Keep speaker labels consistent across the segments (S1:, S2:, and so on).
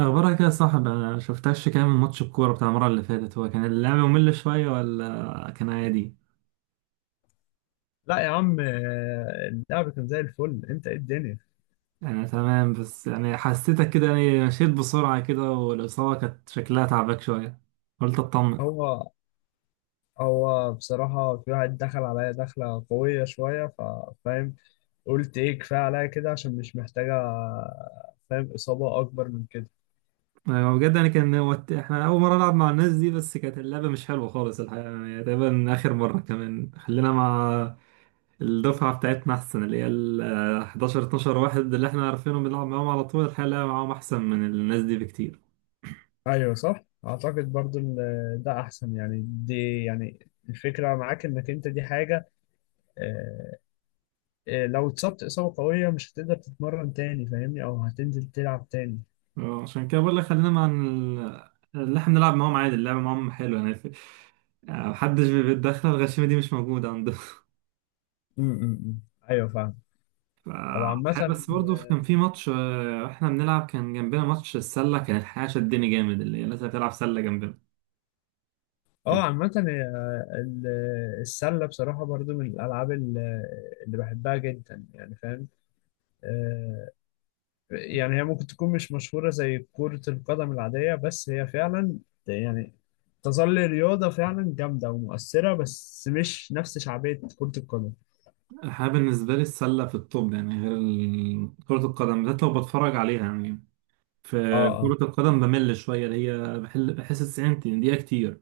S1: اخبارك يا صاحب؟ انا شفتكش كام من ماتش، الكوره بتاع المره اللي فاتت هو كان اللعب ممل شويه ولا كان عادي؟
S2: لا يا عم، آه، اللعب كان زي الفل. انت ايه الدنيا؟
S1: انا تمام، بس يعني حسيتك كده، يعني مشيت بسرعه كده والاصابه كانت شكلها تعبك شويه، قلت اطمن.
S2: هو هو بصراحة في واحد دخل عليا دخلة قوية شوية، فاهم؟ قلت ايه، كفاية عليا كده عشان مش محتاجة، فاهم، إصابة أكبر من كده.
S1: أيوة، بجد يعني كان هو احنا اول مره نلعب مع الناس دي، بس كانت اللعبه مش حلوه خالص الحقيقه، يعني تقريبا اخر مره. كمان خلينا مع الدفعه بتاعتنا احسن، اللي هي 11 12 واحد اللي احنا عارفينهم، بنلعب معاهم على طول. الحقيقه اللعبة معاهم احسن من الناس دي بكتير.
S2: أيوة صح، أعتقد برضو ده أحسن، يعني دي يعني الفكرة معاك إنك أنت دي حاجة. آه، لو اتصبت إصابة قوية مش هتقدر تتمرن تاني، فاهمني؟ أو هتنزل تلعب تاني.
S1: اه عشان كده بقول لك خلينا مع اللي احنا نلعب معاهم عادي، اللعبة معاهم حلوة، يعني يعني محدش بيتدخل، الغشيمة دي مش موجودة عندهم
S2: م- م- م. أيوة فاهم.
S1: ف-
S2: طب عامة.
S1: الحقيقة بس برضه كان في ماتش، واحنا بنلعب كان جنبنا ماتش السلة، كان الحقيقة شدني جامد، اللي هي الناس اللي بتلعب سلة جنبنا
S2: اه
S1: كانت.
S2: عامة هي، السلة بصراحة برضو من الألعاب اللي بحبها جدا، يعني فاهم. آه، يعني هي ممكن تكون مش مشهورة زي كرة القدم العادية، بس هي فعلا يعني تظل رياضة فعلا جامدة ومؤثرة، بس مش نفس شعبية كرة القدم.
S1: الحقيقة بالنسبة لي السلة في الطب، يعني غير كرة القدم، بالذات لو بتفرج عليها يعني. في
S2: اه اه.
S1: كرة القدم بمل شوية، اللي هي بحس 90 دقيقة كتير.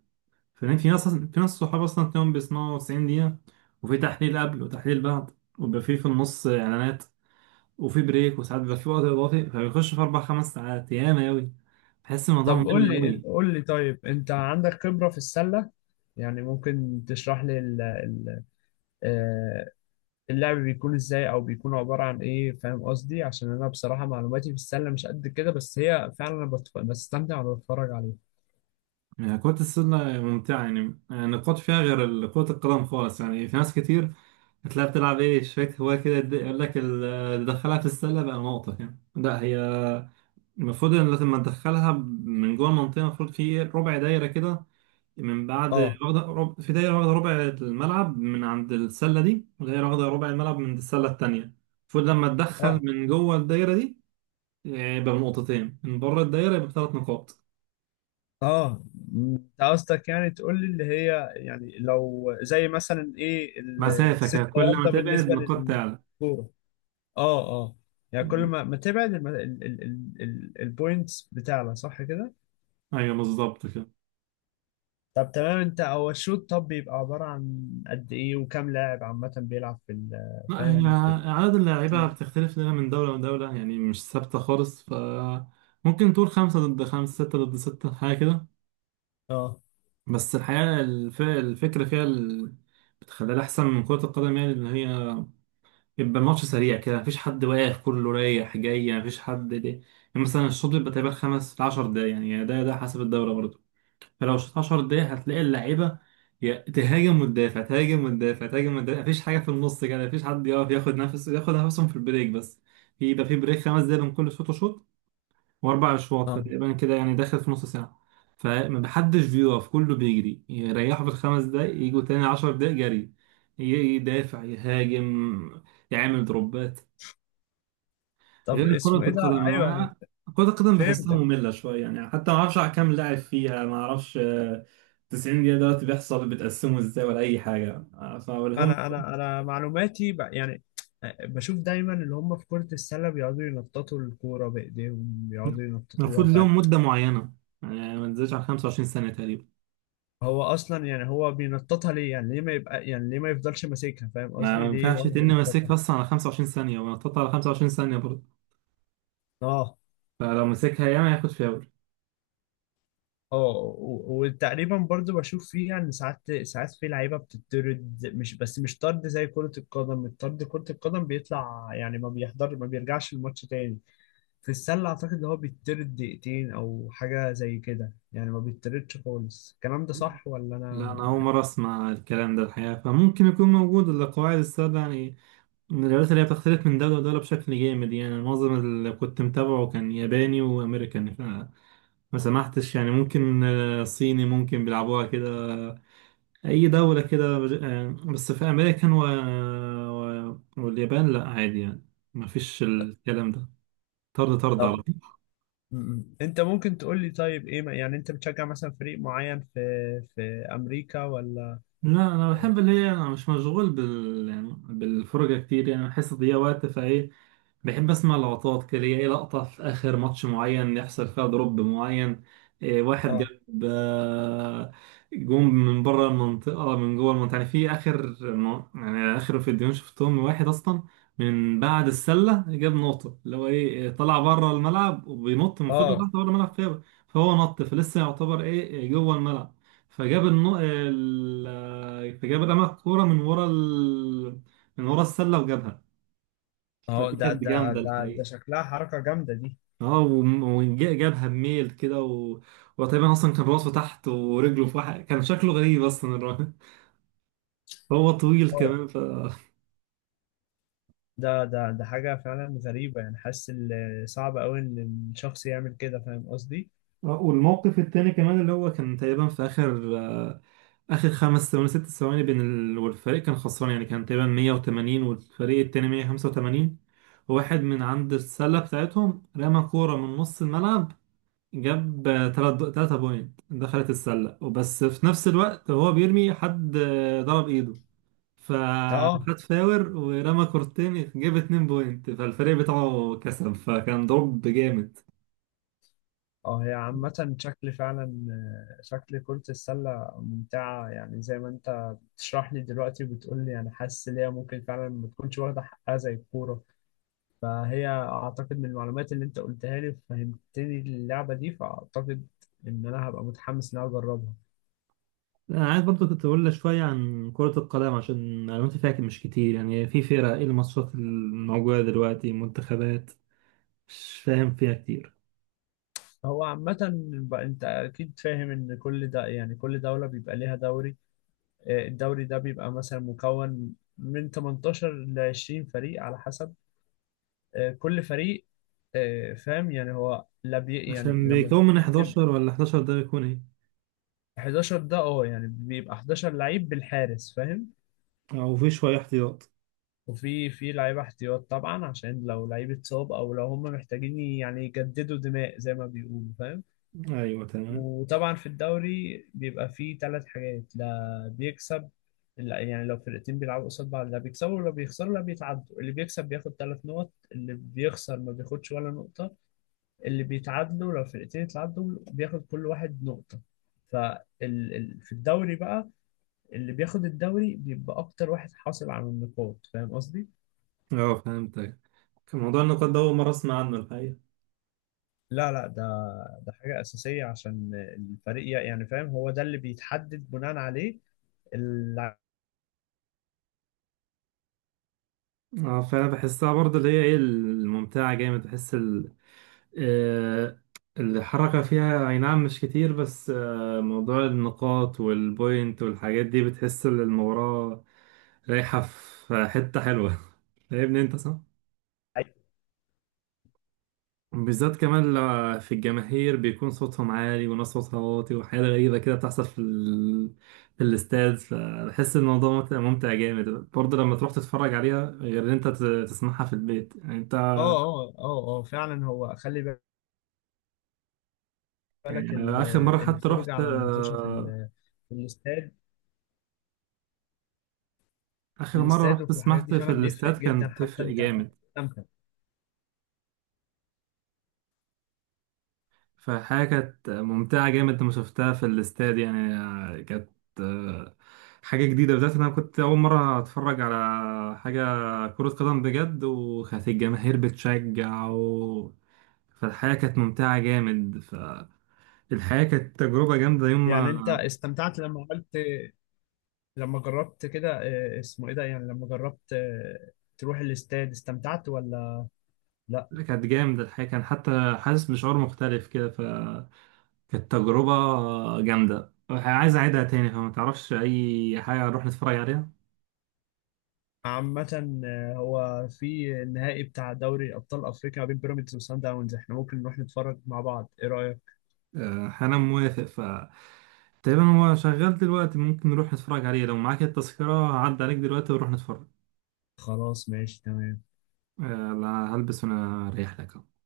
S1: فاهمين؟ في ناس، في ناس صحاب اصلا تلاقيهم بيسمعوا 90 دقيقة، وفي تحليل قبل وتحليل بعد، وبيبقى في في النص اعلانات، وفي بريك، وساعات بيبقى في وقت اضافي، فبيخش في اربع خمس ساعات ياما اوي. بحس الموضوع
S2: طب قول
S1: ممل
S2: لي
S1: اوي.
S2: قول لي طيب، انت عندك خبرة في السلة؟ يعني ممكن تشرح لي آه، اللعب بيكون ازاي او بيكون عبارة عن ايه، فاهم قصدي؟ عشان انا بصراحة معلوماتي في السلة مش قد كده، بس هي فعلا انا بستمتع وانا بتفرج عليها.
S1: يعني كرة السلة ممتعة، يعني النقاط فيها غير كرة القدم خالص. يعني في ناس كتير هتلاقيها بتلعب ايه، شوية هواية كده، يقول لك تدخلها في السلة بقى نقطة، يعني لا هي المفروض ان لما تدخلها من جوه المنطقة، المفروض في ربع دايرة كده، من بعد
S2: اه
S1: واخدة رب... في دايرة واخدة ربع الملعب من عند السلة دي، ودايرة واخدة ربع الملعب من عند السلة التانية. المفروض لما تدخل
S2: اه
S1: من جوه الدايرة دي، يبقى بنقطتين، من بره الدايرة يبقى بثلاث نقاط.
S2: اه. انت قصدك يعني تقول لي اللي هي يعني لو زي مثلا ايه
S1: مسافة كده،
S2: الست
S1: كل ما
S2: ياردة
S1: تبعد
S2: بالنسبة
S1: نقاط تعلى.
S2: للكورة. اه اه. يعني كل ما تبعد البوينتس بتاعلى، صح كده؟
S1: أيوة بالظبط كده.
S2: طب تمام. انت هو الشوط طب بيبقى عبارة عن قد ايه، وكم لاعب عامة بيلعب في
S1: لا هي
S2: فاهم في
S1: عدد اللاعيبة
S2: ال...
S1: بتختلف لنا من دولة لدولة، يعني مش ثابتة خالص. ف ممكن تقول خمسة ضد خمسة، ستة ضد ستة، حاجة كده.
S2: اه
S1: بس الحقيقة الف... الفكرة فيها ال... بتخليها أحسن من كرة القدم، يعني اللي هي يبقى الماتش سريع كده، مفيش حد واقف، كله رايح جاي، مفيش حد ليه يعني. مثلا الشوط بيبقى تقريبا خمس لعشر دقايق، يعني ده ده حسب الدورة برضه. فلو شوط عشر دقايق هتلاقي اللعيبة يا تهاجم وتدافع، تهاجم وتدافع، تهاجم وتدافع، مفيش حاجة في النص كده، مفيش حد يقف ياخد نفسه، ياخد نفسهم في البريك بس. يبقى في بريك خمس دقايق بين كل شوط وشوط، واربع اشواط،
S2: اه.
S1: فتقريبا كده يعني داخل في نص ساعه. فما حدش بيقف، كله بيجري، يريحوا في الخمس دقايق، يجوا تاني عشر دقايق جري. ي- يدافع، يهاجم، يعمل دروبات،
S2: طب
S1: غير كرة
S2: اسمه ايه ده؟
S1: القدم.
S2: ايوه انا
S1: كرة القدم بحسها
S2: فهمتك.
S1: مملة شوية، يعني حتى ما اعرفش على كام لاعب فيها، ما اعرفش. 90 دقيقة دلوقتي بيحصل بتقسمه ازاي ولا أي حاجة. فلهم
S2: انا معلوماتي يعني آه، بشوف دايما اللي هم في كرة السلة بيقعدوا ينططوا الكورة بايديهم، بيقعدوا
S1: المفروض
S2: ينططوها فعلا.
S1: لهم مدة معينة، يعني ما تنزلش على 25 سنة تقريبا.
S2: هو اصلا يعني هو بينططها ليه؟ يعني ليه ما يبقى يعني ليه ما يفضلش ماسكها، فاهم
S1: ما
S2: قصدي؟ ليه
S1: ينفعش
S2: يقعد
S1: تن
S2: ينططها؟
S1: ماسكها اصلا على 25 ثانية، ونطط على 25 ثانية برضه.
S2: اه
S1: فلو مسكها ياما ياخد فاول.
S2: اه. وتقريبا برضو بشوف فيها ان ساعات ساعات في لعيبه بتطرد، مش بس مش طرد زي كره القدم. الطرد كره القدم بيطلع يعني ما بيحضر، ما بيرجعش الماتش تاني. في السلة أعتقد إن هو بيطرد دقيقتين أو حاجة زي كده، يعني ما بيطردش خالص. الكلام ده صح ولا
S1: لا
S2: أنا؟
S1: انا اول مرة اسمع الكلام ده الحقيقة، فممكن يكون موجود، القواعد السادة يعني من الرياضات اللي هي بتختلف من دولة لدولة بشكل جامد. يعني معظم اللي كنت متابعه كان ياباني وامريكاني، فما سمحتش، يعني ممكن صيني ممكن بيلعبوها كده، اي دولة كده بس في امريكا و... و... واليابان لا عادي يعني، مفيش الكلام ده، طرد طرد على
S2: طب
S1: طول.
S2: م. أنت ممكن تقول لي طيب، إيه يعني أنت بتشجع مثلا فريق معين في في أمريكا ولا؟
S1: لا انا بحب اللي هي انا مش مشغول بال، يعني بالفرجه كتير، يعني بحس ان هي وقت فايه. بحب اسمع لقطات كده ليا، ايه لقطة في اخر ماتش معين يحصل فيها دروب معين، إيه واحد
S2: آه
S1: جاب، جون من بره المنطقة، من جوه المنطقة يعني. في اخر يعني اخر فيديوهين شفتهم، واحد اصلا من بعد السلة جاب نقطة، اللي هو ايه إيه، طلع بره الملعب وبينط من فضل
S2: آه.
S1: تحت بره الملعب فيه، فهو نط فلسه يعتبر ايه إيه جوه الملعب، فجاب النو... ال... فجاب رمى الكورة من ورا ال... من ورا السلة وجابها.
S2: أهو
S1: فدي
S2: ده
S1: كانت
S2: ده
S1: جامدة
S2: ده ده
S1: الحقيقة.
S2: شكلها حركة جامدة دي.
S1: اه وجابها بميل كده و... وتقريبا اصلا كان راسه تحت ورجله في واحد، كان شكله غريب اصلا الراجل هو طويل
S2: آه،
S1: كمان ف.
S2: ده حاجة فعلا غريبة، يعني حاسس صعب أوي إن الشخص يعمل كده، فاهم قصدي؟
S1: والموقف التاني كمان اللي هو كان تقريبا في اخر، اخر خمس ثواني ست ثواني بين ال... والفريق كان خسران، يعني كان تقريبا 180 والفريق التاني 185. واحد من عند السله بتاعتهم رمى كوره من نص الملعب، جاب تلات، تلاتة بوينت، دخلت السله، وبس في نفس الوقت وهو بيرمي حد ضرب ايده،
S2: آه
S1: فخد فاور، ورمى كورتين، جاب 2 بوينت، فالفريق بتاعه كسب، فكان ضرب جامد.
S2: اه. هي عامة شكل فعلا آه، شكل كرة السلة ممتعة، يعني زي ما انت بتشرح لي دلوقتي وبتقول لي. انا حاسس ان هي ممكن فعلا ما تكونش واخدة حقها زي الكورة. فهي اعتقد من المعلومات اللي انت قلتها لي فهمتني اللعبة دي، فاعتقد ان انا هبقى متحمس ان انا اجربها.
S1: انا عايز برضه كنت اقول لك شويه عن كره القدم، عشان معلوماتي فيها مش كتير. يعني في فرق، ايه الماتشات الموجوده دلوقتي، منتخبات مش فاهم فيها كتير.
S2: هو عامة بقى انت اكيد فاهم ان كل ده، يعني كل دولة بيبقى ليها دوري. آه، الدوري ده بيبقى مثلا مكون من 18 ل 20 فريق على حسب. آه، كل فريق آه، فاهم، يعني هو لا بي يعني
S1: عشان
S2: لما
S1: بيكون من
S2: بتبقى
S1: 11 ولا 11 ده بيكون ايه؟
S2: 11 ده اه يعني بيبقى 11 لعيب بالحارس، فاهم.
S1: او في شويه احتياط؟
S2: وفي لعيبه احتياط طبعا، عشان لو لعيب اتصاب او لو هم محتاجين يعني يجددوا دماء زي ما بيقولوا، فاهم.
S1: ايوه تمام.
S2: وطبعا في الدوري بيبقى فيه ثلاث حاجات: لا بيكسب، لا يعني لو فرقتين بيلعبوا قصاد بعض لا بيكسبوا ولا بيخسروا لا بيتعدوا. اللي بيكسب بياخد ثلاث نقط، اللي بيخسر ما بياخدش ولا نقطة، اللي بيتعادلوا لو الفرقتين اتعادلوا بياخد كل واحد نقطة. فال في الدوري بقى اللي بياخد الدوري بيبقى أكتر واحد حاصل على النقاط، فاهم قصدي؟
S1: اه فهمتك. كان موضوع النقاط ده اول مره اسمع عنه الحقيقه.
S2: لا، لا، ده حاجة أساسية عشان الفريق يعني فاهم، هو ده اللي بيتحدد بناء عليه اللعيب.
S1: اه فانا بحسها برضه اللي هي ايه الممتعه جامد، بحس آه، الحركة فيها أي نعم مش كتير، بس موضوع النقاط والبوينت والحاجات دي بتحس إن المباراة رايحة في حتة حلوة فاهمني أنت صح؟ بالذات كمان لو في الجماهير بيكون صوتهم عالي، وناس صوتها واطي، وحاجات غريبة كده بتحصل في ال... في الاستاد. فبحس إن الموضوع ممتع، ممتع جامد، برضه لما تروح تتفرج عليها، غير إن أنت تسمعها في البيت يعني أنت.
S2: اه اه اه اه فعلا. هو خلي بالك
S1: يعني آخر مرة حتى
S2: الفرجة
S1: رحت،
S2: على المتوشة في في الاستاد. في
S1: آخر مرة
S2: الاستاد
S1: رحت
S2: وفي الحاجات دي
S1: سمحت في
S2: فعلا بيفرق
S1: الاستاد
S2: جدا،
S1: كانت
S2: حتى
S1: بتفرق
S2: انت أنت
S1: جامد.
S2: بتستمتع.
S1: فحاجة كانت ممتعة جامد لما شفتها في الاستاد، يعني كانت آه، حاجة جديدة، بالذات إن أنا كنت أول مرة أتفرج على حاجة كرة قدم بجد، وكانت الجماهير بتشجع و... فالحياة كانت ممتعة جامد، فالحياة كانت تجربة جامدة يوم ما
S2: يعني انت استمتعت لما عملت، لما جربت كده آه، اسمه ايه ده، يعني لما جربت آه، تروح الاستاد، استمتعت ولا لا؟
S1: كانت جامدة الحياة، كان حتى حاسس بشعور مختلف كده. كانت تجربة جامدة عايز أعيدها تاني، فما تعرفش أي حاجة نروح نتفرج عليها؟
S2: عامة آه، هو في النهائي بتاع دوري ابطال افريقيا ما بين بيراميدز وسان داونز، احنا ممكن نروح نتفرج مع بعض. ايه رأيك؟
S1: أنا موافق. ف تقريبا هو شغال دلوقتي، ممكن نروح نتفرج عليه، لو معاك التذكرة عدى عليك دلوقتي ونروح نتفرج.
S2: خلاص ماشي تمام.
S1: آه، لا هلبس وأنا رايح لك أهو.